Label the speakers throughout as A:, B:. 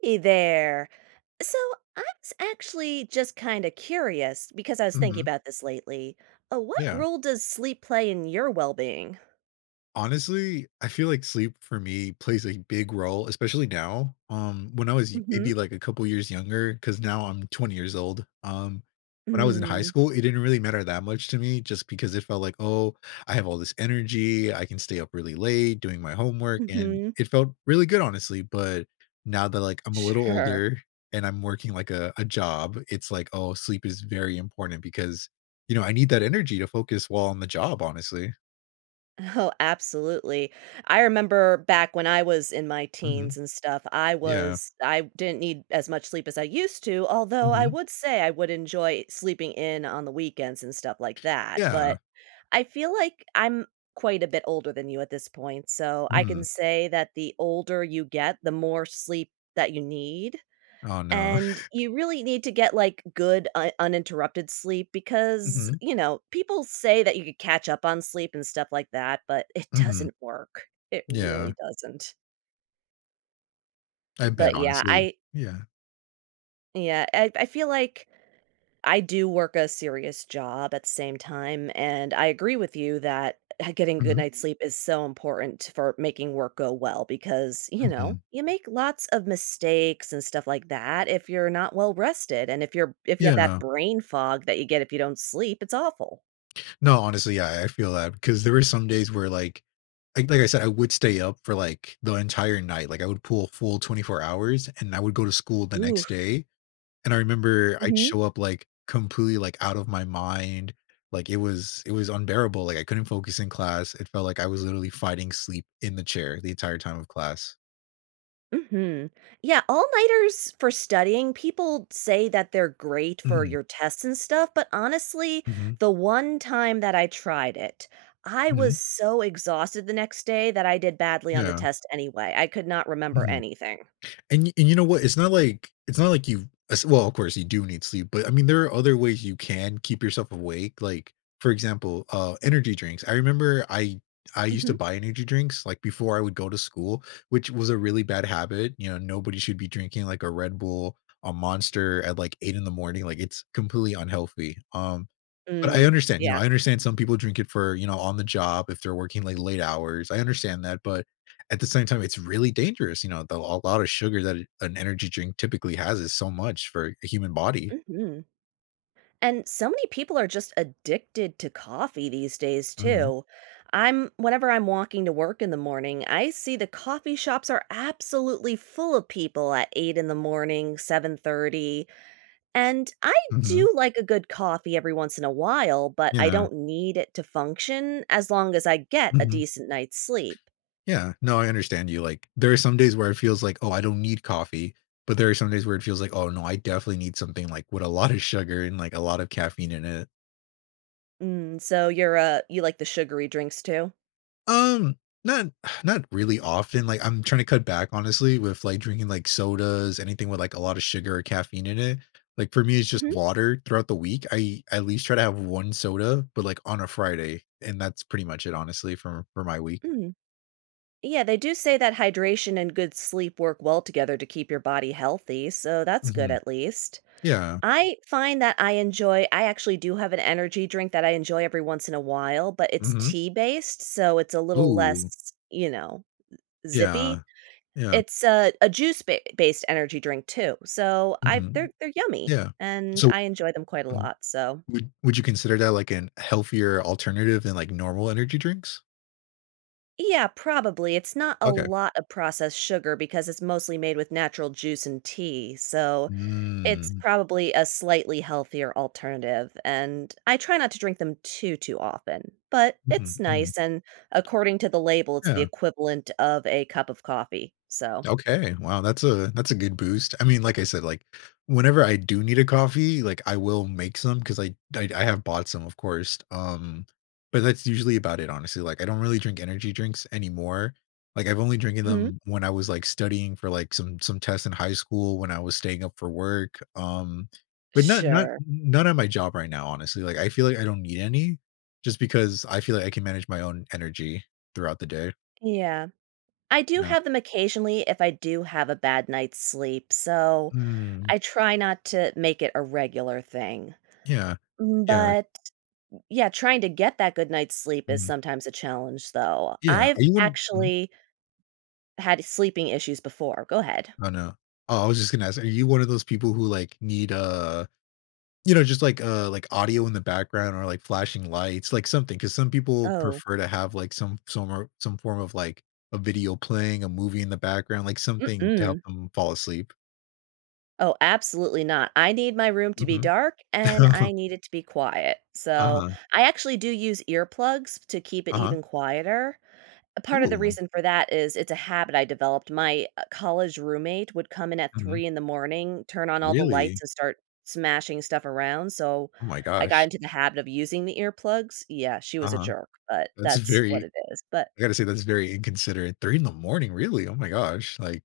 A: Hey there. So I was actually just kinda curious, because I was thinking
B: Mhm.
A: about this lately. Uh, what
B: Yeah.
A: role does sleep play in your well-being?
B: Honestly, I feel like sleep for me plays a big role, especially now, um, when I was i maybe,
A: Mhm.
B: like, a couple years younger, 'cause now I'm 20 years old. Um, when I was in high
A: Mm.
B: school, it didn't really matter that much to me just because it felt like, "Oh, I have all this energy. I can stay up really late doing my homework," and
A: Mhm.
B: it felt really good, honestly, but now that, like, I'm a little
A: Sure.
B: older and I'm working, like, a a job, it's like, "Oh, sleep is very important," because, you know, I need that energy to focus while on the job, honestly.
A: Oh, absolutely. I remember back when I was in my
B: Mhm.
A: teens and stuff, I
B: Yeah.
A: was I didn't need as much sleep as I used to, although I
B: Mhm.
A: would say, I would enjoy sleeping in on the weekends and stuff like that,
B: Yeah.
A: but I feel like I'm quite a bit older than you at this point, so I can
B: Mhm.
A: say that the older you get, the more sleep that you need,
B: Oh, no.
A: and you really need to get, like, good un uninterrupted sleep because,
B: Mhm.
A: you know, people say that you could catch up on sleep and stuff like that, but it
B: Mhm.
A: doesn't work. It
B: Yeah.
A: really doesn't.
B: I
A: Mm,
B: bet,
A: but yeah,
B: honestly.
A: I
B: Yeah.
A: Yeah, I I feel like I do work a serious job, at the same time, and I agree with you that, uh, getting good
B: Mhm.
A: night's sleep is so important for making work go well, because, you know,
B: Mhm.
A: you make lots of mistakes and stuff like that if you're not well-rested, and if you're b if you have that
B: Yeah.
A: brain fog that you get if you don't sleep, it's awful.
B: No, honestly. Yeah, I I feel that because there is some days where, like, like like I said, I would stay up for, like, the entire night. Like, I would pull a full 24 hours, and I would go to school the next
A: Oof.
B: day, and I remember, I'd
A: Mhm.
B: show up, like, completely, like, out of my mind, like, it was it was unbearable, like, I couldn't focus in class, it felt like I was literally fighting sleep in the chair the entire time of class.
A: Mhm. Yeah, all-nighters for studying, people say that they're great for
B: Mhm.
A: your tests and stuff, but, honestly,
B: Mhm.
A: the one time that I tried it, I
B: Mhm.
A: was so exhausted the next day that I did badly on the
B: Yeah.
A: test anyway. I could not remember
B: Mhm.
A: anything.
B: And you and you know what it's not like it's not like you've as well, of course, you do need sleep, but, I mean, there are other ways you can keep yourself awake, like, for example, uh, energy drinks. I remember I I used to
A: Mhm.
B: buy energy drinks, like, before I would go to school, which was a really bad habit, you know, nobody should be drinking, like, a Red Bull, a Monster at, like, 8:00 in the morning, like, it's completely unhealthy, um, but I
A: Mm,
B: understand, you know,
A: yeah.
B: I understand some people drink it for, you know, on the job if they're working, like, late hours, I understand that, but at the same time, it's really dangerous, you know, though a lot of sugar that an an energy drink typically has is so much for a human body.
A: Mhm. And so many people are just addicted to coffee these days,
B: Mhm.
A: too. I'm Whenever I'm walking to work in the morning, I see the coffee shops are absolutely full of people at 8:00 in the morning, 7:30, and, I
B: Mhm.
A: do like a good coffee every once in a while, but I
B: Yeah.
A: don't need it to function, as long as I get a
B: Mhm.
A: decent night's sleep.
B: Yeah. No, I understand you, like, there are some days where it feels like, "Oh, I don't need coffee," but there are some days where it feels like, "Oh, no, I definitely need something, like, with a lot of sugar and, like, a lot of caffeine in it."
A: Mm, so you're, uh, you like the sugary drinks too?
B: Um, not not really often, like, I'm tryna cut back honestly with, like, drinking, like, sodas, anything with, like, a lotta sugar or caffeine in it. Like, for me, it's just
A: Mhm.
B: water throughout the week, I I at least try to have 1 soda, but, like, on a Friday, and that's pretty much it honestly for for my week.
A: Mm. Yeah, they do say that hydration and good sleep work well together to keep your body healthy, so that's good
B: Mhm.
A: at least.
B: Yeah.
A: I find that I enjoy I actually do have an energy drink that I enjoy every once in a while, but its
B: Mhm.
A: tea based, so it's a little
B: Ooh.
A: less, you know, eh,
B: Yeah.
A: zippy.
B: Yeah.
A: It's a a juice ba based energy drink too, so I
B: Mhm.
A: they're they're yummy,
B: Yeah.
A: and
B: So
A: I enjoy them quite a
B: Mhm.
A: lot, so
B: Would would you consider that, like, an healthier alternative than, like, normal energy drinks?
A: Yeah, probably. It's not a
B: Okay.
A: lot of processed sugar because it's mostly made with natural juice and tea, so it's
B: Mm.
A: probably a slightly healthier alternative, and I try not to drink them too, too often. But it's
B: Mhm, mhm.
A: nice, and according to the label, it's the
B: Yeah.
A: equivalent of a cup of coffee, so
B: Okay, wow that's a that's a good boost. I mean, like I said, like, whenever I do need a coffee, like, I will make some 'cause I I I have bought some, of course, um but that's usually about it, honestly. Like, I don't really drink energy drinks anymore. Like, I've only drinking
A: Mhm.
B: them when I was, like, studying for, like, some some tests in high school when I was staying up for work, um but not not
A: Sure.
B: n not at my job right now, honestly- like, I feel like I don't need any just because I feel like I can manage my own energy throughout the day.
A: Yeah. I do
B: Yeah.
A: have them occasionally if I do have a bad night's sleep, so
B: Mm.
A: I try not to make it a regular thing.
B: Yeah.
A: Mm,
B: Yeah.
A: but yeah, trying to get that good night's sleep is
B: Mhm.
A: sometimes a challenge, though.
B: Yeah, are
A: I've
B: you one Mhm?
A: actually had sleeping issues before. Go ahead.
B: Oh, no. Oh, I was just gonna ask, are you one of those people who, like, need a you know, just, like, a, like, audio in the background or, like, flashing lights, like, something 'cause some people
A: Oh.
B: prefer to have, like, some some or some form of, like, a video playing, a movie in the background, like, something to help
A: Mm-mm.
B: 'em fall asleep.
A: Oh, absolutely not. I need my room to be
B: Mhm.
A: dark, and I need it to be quiet. So,
B: Uh-huh.
A: I actually do use earplugs to keep it
B: Uh-huh.
A: even quieter. A part of the
B: Ooh.
A: reason for that is, it's a habit I developed. My, uh, college roommate would come in at
B: Mhm.
A: 3 in the morning, turn on all the
B: Really?
A: lights, and start smashing stuff around. So,
B: Oh my
A: I got
B: gosh.
A: into the habit of using the earplugs. Yeah. She was a
B: Uh-huh.
A: jerk, but
B: That's
A: that's what
B: very
A: it is. But
B: I gotta say that's very inconsiderate. 3 in the morning, really? Oh my gosh. Like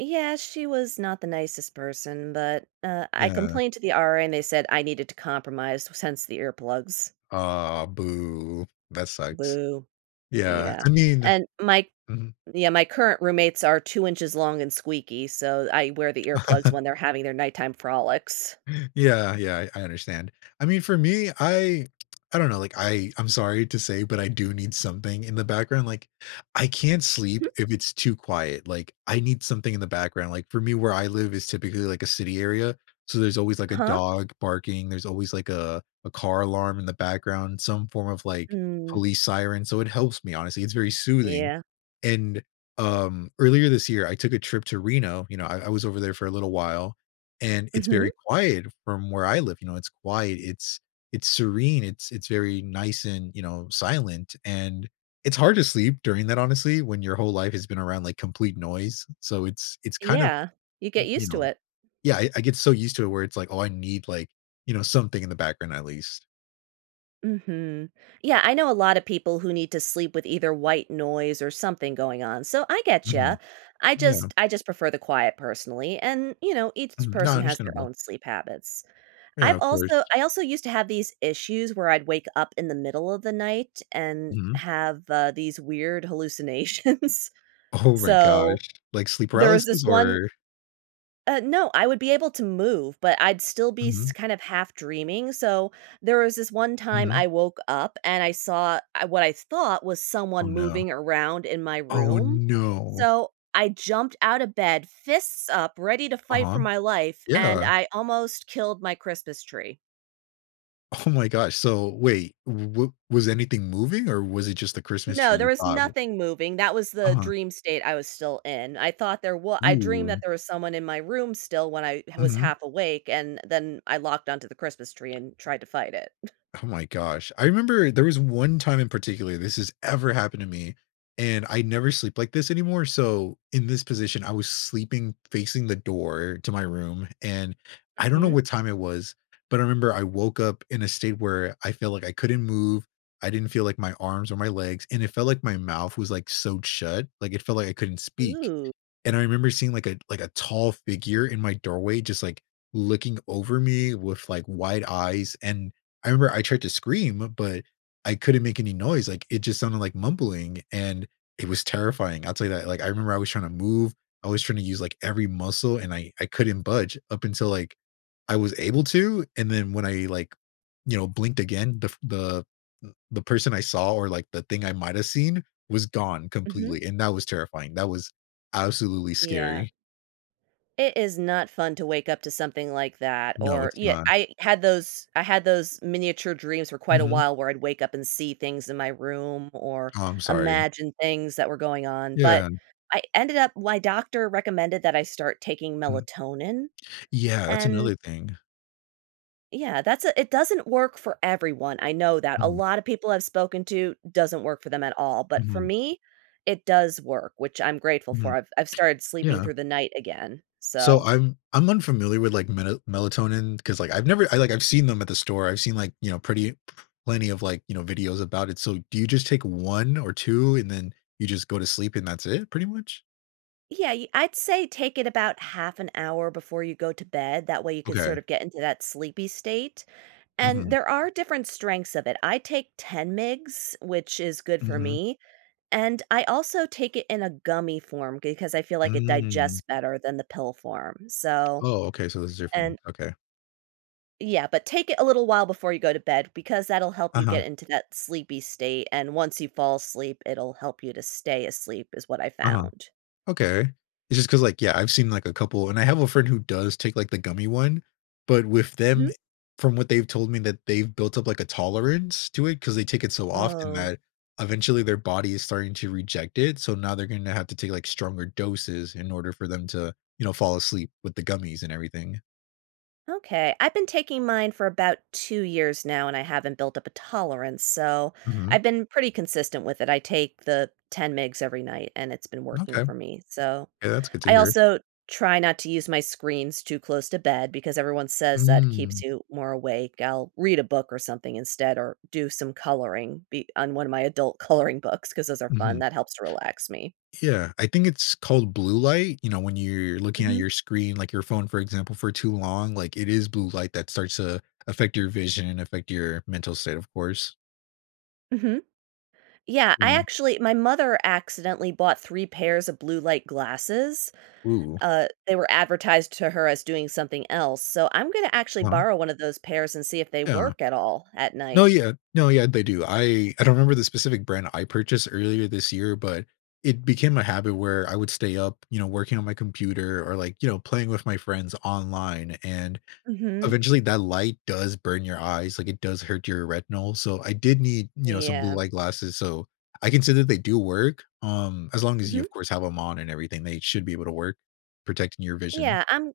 A: Yeah, she was not the nicest person, but, uh, I
B: Yeah.
A: complained to the RA, and they said I needed to compromise s hence the earplugs.
B: Aw, boo. That sucks.
A: Boo.
B: Yeah.
A: Yeah.
B: I mean
A: And my
B: Mhm.
A: yeah, my current roommates are 2 inches long and squeaky, so I wear the earplugs when they're having their nighttime frolics.
B: Yeah, yeah, I I understand. I mean, for me, I I don't know. Like, I I'm sorry to say, but I do need something in the background. Like, I can't sleep
A: Mhm.
B: if it's too quiet. Like, I need something in the background. Like, for me, where I live is typically, like, a city area. So, there's always, like, a
A: Uh-huh.
B: dog barking. There's always, like, a a car alarm in the background, some form of, like,
A: Mm.
B: police siren. So, it helps me, honestly. It's very soothing.
A: Yeah.
B: And, um, earlier this year, I took a trip to Reno. You know, I I was over there for a little while, and it's
A: Mhm.
B: very quiet from where I live. You know, it's quiet. It's it's serene. It's it's very nice and, you know, silent. And it's hard to sleep during that, honestly, when your whole life has been around, like, complete noise. So, it's it's kind of,
A: Yeah. You get
B: n you
A: used to
B: know
A: it.
B: Yeah. I I get so used to it where it's like, oh, I need, like, you know, something in the background at least.
A: Mhm. Yeah, I know a lotta people who need to sleep with either white noise or something going on, so I get ya.
B: Mhm.
A: I just
B: Yeah.
A: I just prefer the quiet personally, and, you know, each
B: Mhm, no
A: person has their
B: understandable.
A: own sleep habits.
B: Yeah,
A: I've
B: of
A: also
B: course.
A: I also used to have these issues where I'd wake up in the middle of the night and
B: Mhm.
A: have, uh, these, weird hallucinations.
B: Oh my
A: So
B: gosh. Like sleep
A: there was this
B: paralysis,
A: one
B: or
A: Uh, no I would be able to move, but I'd still be s
B: Mhm.
A: kind of half dreaming, so there was this one time
B: Mhm.
A: I woke up, and I saw ah, what I thought was
B: Oh,
A: someone
B: no.
A: moving around in my
B: Oh,
A: room,
B: no.
A: so I jumped out of bed, fists up, ready to fight
B: Uh-huh.
A: for my life, and
B: Yeah.
A: I almost killed my Christmas tree.
B: Oh my gosh, so wait w was anything moving or was it just the Christmas tree
A: No, there
B: you
A: was
B: thought w
A: nothing moving that was the
B: Uh-huh.
A: dream state I was still in, I thought there w I dreamed that
B: Ooh.
A: there was someone in my room still when I h was
B: Mhm.
A: half awake, and then I locked onto the Christmas tree and tried to fight it.
B: Oh my gosh, I remember there was one time in particular this has ever happened to me, and I never sleep like this anymore, so in this position, I was sleeping facing the door to my room, and I don't know
A: Mhm.
B: what time it was, but I remember I woke up in a state where I felt like I couldn't move. I didn't feel like my arms or my legs, and it felt like my mouth was, like, sewed shut, like, it felt like I couldn't speak.
A: Ooh.
B: And I remember seeing, like a a like, a tall figure in my doorway just, like, looking over me with, like, wide eyes, and I remember I tried to scream, but I couldn't make any noise, like, it just sounded like mumbling, and it was terrifying I'll tell you that, like, I remember I was tryna move I was tryna use, like, every muscle, and I I couldn't budge up until, like, I was able to, and then when I, like, you know, blinked again, the f the e the person I saw or, like, the thing I might have seen was gone
A: Mhm.
B: completely, and that was terrifying that was absolutely
A: Yeah.
B: scary.
A: It is not fun to wake up to something like that
B: No,
A: or
B: it's
A: ye
B: not.
A: I had those I had those miniature dreams for quite a
B: Mhm.
A: while where I'd wake up and see things in my room or
B: Oh, I'm sorry.
A: imagine things that were going on, but
B: Yeah.
A: I ended up My doctor recommended that I start taking
B: Mhm.
A: melatonin,
B: Yeah, that's
A: and
B: another thing.
A: Yeah, that's a it doesn't work for everyone, I know that. A
B: Mhm.
A: lot of people I've spoken to, doesn't work for them at all, but for
B: Mhm.
A: me, it does work, which I'm grateful
B: Mhm.
A: for. I've I've started sleeping
B: Yeah.
A: through the night again.
B: So
A: So
B: I'm I'm unfamiliar with, like, mela melatonin, 'cause, like, I've never I, like I've seen them at the store. I've seen, like, you know, pretty plenty of, like, you know, videos about it. So do you just take 1 or 2 and then you just go to sleep and that's it, pretty much?
A: Yeah, you I'd say take it about half an hour before you go to bed, that way you could
B: Okay.
A: sort of get into that sleepy state, and
B: Mhm.
A: there are different strengths of it. I take 10 mg which is good for
B: Mhm.
A: me, and I also take it in a gummy form because I feel like it
B: Mm.
A: digests better than the pill form. So,
B: Oh, okay. So this is
A: and
B: different. Okay.
A: Yeah. But take it a little while before you go to bed because that'll help you
B: Uh-huh.
A: get into that sleepy state, and once you fall asleep it'll help you to stay asleep is what I
B: Uh-huh.
A: found.
B: Okay, it's just 'cause, like, yeah, I've seen, like, a couple, and I have a friend who does take, like, the gummy one, but with
A: Mhm.
B: them e from what they've told me that they've built up, like, a tolerance to it, 'cause they take it so often
A: Oh.
B: that eventually their body is starting to reject it, so now they're gonna have to take, like, stronger doses in order for them to, you know, fall asleep with the gummies and everything.
A: Okay. I've been taking mine for about 2 years now, and I haven't built up a tolerance, so,
B: Mhm.
A: I've been pretty consistent with it, I take the 10 mg every night, and it's been working
B: Okay.
A: for me, so,
B: Yeah, that's good to
A: I
B: hear.
A: also try not to use my screens too close to bed because everyone says that keeps
B: Mm.
A: you more awake, I'll read a book or something instead, or do some coloring be on one of my adult coloring books, 'cause those are fun,
B: Mhm.
A: that helps to relax me.
B: Yeah. I think it's called blue light, you know, when you're looking at
A: Mhm.
B: your screen, like your phone, for example, for too long, like, it is blue light that starts to affect your vision and affect your mental state, of course.
A: Mhm. Yeah. I
B: Mhm.
A: actually My mother accidentally bought 3 pairs of blue-light glasses.
B: Ooh.
A: Uh, they were advertised to her as doing something else, so, I'm gonna actually
B: Wha
A: borrow one of those pairs and see if they
B: Yeah.
A: work at all, at
B: No,
A: night.
B: yeah. No, yeah, they do. I I don't remember the specific brand I purchased earlier this year, but, it became a habit where I would stay up, you know, working on my computer or, like, you know, playing with my friends online, and,
A: Mhm.
B: eventually, that light does burn your eyes, like, it does hurt your retinol, so I did need, you know, some
A: Yeah.
B: blue-light glasses, so, I consider they do work, um, as long as you,
A: Mhm.
B: of course, have them on and everything, they should be able to work- protecting your vision.
A: Yeah, I'm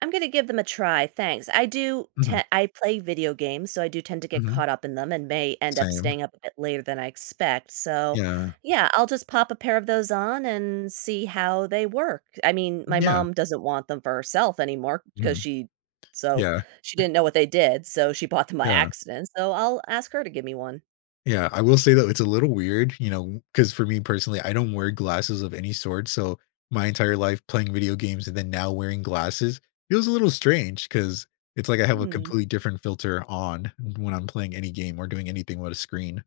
A: I'm gonna give them a try, thanks. I do te
B: Mhm.
A: I play video games, so I do tend to get
B: Mhm.
A: caught up in them and may end up
B: Same.
A: staying up a bit later than I expect. So,
B: Yeah.
A: yeah, I'll just pop a pair of those on and see how they work. I mean, my
B: Yeah.
A: mom doesn't want them for herself anymore, 'cause
B: Mhm.
A: she so,
B: Yeah.
A: she didn't know what they did, so she bought them by
B: Yeah.
A: accident. So I'll ask her to give me one.
B: Yeah, I will say though, it's a little weird, you know, 'cause for me personally, I don't wear glasses of any sort, so my entire life playing video games and then now wearing glasses, it was a little strange, 'cause it's like I have a
A: Mm.
B: completely different filter on when I'm playing any game or doing anything with a screen.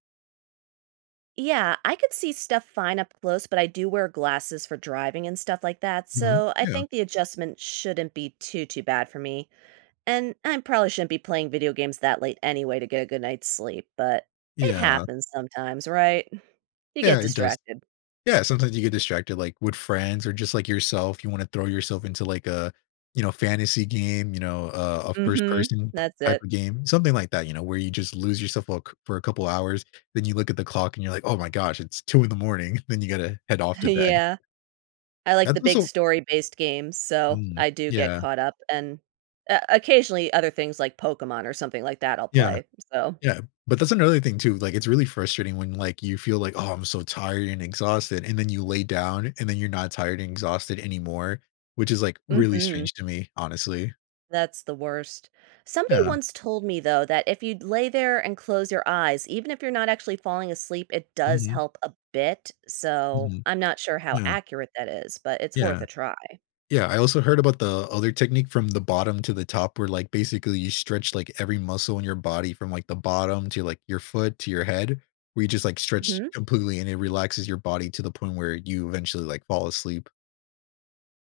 A: Yeah, I could see stuff fine up close, but I do wear glasses for driving and stuff like that,
B: Mhm,
A: so I
B: yeah.
A: think the adjustment shouldn't be too, too bad for me, and I'm probably shouldn't be playing video games that late anyway to get a good night's sleep, but it
B: Yeah.
A: happens sometimes, right? Mm. You get
B: Yeah, it does.
A: distracted.
B: Yeah sometimes you get distracted, like, with friends or just like yourself, you wanna throw yourself into, like, a you know, fantasy game, you know, a a first
A: Mhm,
B: person
A: that's
B: type
A: it.
B: of game, something like that, you know, where you just lose yourself for c a couple hours. Then you look at the clock and you're like, "Oh my gosh, it's 2:00 in the morning," then you gotta head off to bed.
A: Yeah. I like
B: That's
A: the big
B: also
A: story based games, so
B: Mhm,
A: I do get
B: yeah.
A: caught up, and, uh, occasionally, other things like Pokemon or something like that, I'll
B: Yeah.
A: play, so
B: Yeah, but that's another thing too, like, it's really frustrating when, like, you feel like, "Oh, I'm so tired and exhausted," and then you lay down, and then you're not tired and exhausted anymore, which is, like, really
A: Mhm.
B: strange to me, honestly.
A: That's the worst. Somebody
B: Yeah.
A: once told me though that if you'd lay there and close your eyes, even if you're not actually falling asleep, it does
B: Mhm.
A: help a bit. So
B: Mhm.
A: I'm not sure how
B: Yeah.
A: accurate that is, but it's worth
B: Yeah.
A: a try.
B: Yeah. I also heard about the other technique from the bottom to the top where, like, basically, you stretch, like, every muscle in your body from, like, the bottom to, like, your foot to your head where you just, like, stretch
A: Mhm.
B: completely, and it relaxes your body to the point where you eventually, like, fall asleep.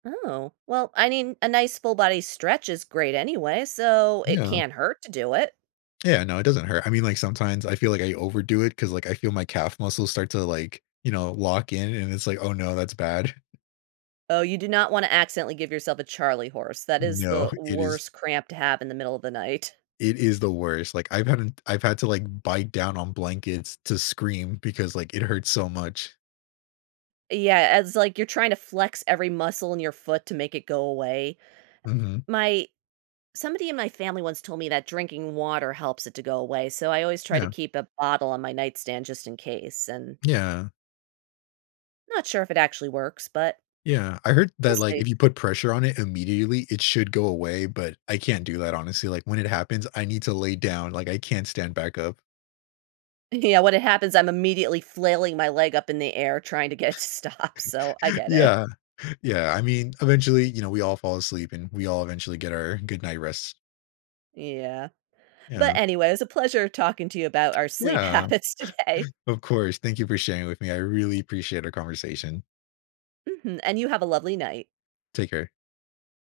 A: Oh, well, I mean, a nice full body stretch is great anyway, so it
B: Yeah.
A: can't hurt to do it.
B: Yeah. No, it doesn't hurt. I mean, like, sometimes I feel like I overdo it 'cause, like, I feel my calf muscles start to, like, you know, lock in, and it's like, "Oh, no. That's bad."
A: Oh, you do not wanna accidentally give yourself a charley horse. That is
B: No.
A: the
B: It is
A: worst cramp to have in the middle of the night.
B: It is the worst. Like, I've hadn't I've had to, like, bite down on blankets to scream because, like, it hurt so much.
A: Yeah, and it's like you're trying to flex every muscle in your foot to make it go away. Uh,
B: Mhm.
A: the My Somebody in my family once told me that drinking water helps it to go away, so I always try to
B: Yeah.
A: keep a bottle on my nightstand just in case, and
B: Yeah.
A: not sure if it actually works, but
B: Yeah. I heard
A: we'll
B: that, like,
A: see.
B: if you put pressure on it immediately, it should go away, but I can't do that, honestly, like, when it happens, I need to lay down, like, I can't stand back up.
A: Yeah, when it happens, I'm immediately flailing my leg up in the air trying to get it to stop, so I get it.
B: Yeah, yeah. I mean, eventually, you know, we all fall asleep, and we all eventually get our good night rest.
A: Yeah, but,
B: Yeah.
A: anyway, it was a pleasure talking to you about our sleep
B: Yeah,
A: habits today.
B: of course. Thank you for sharing with me. I really appreciate our conversation.
A: Mhm, and you have a lovely night.
B: Take care.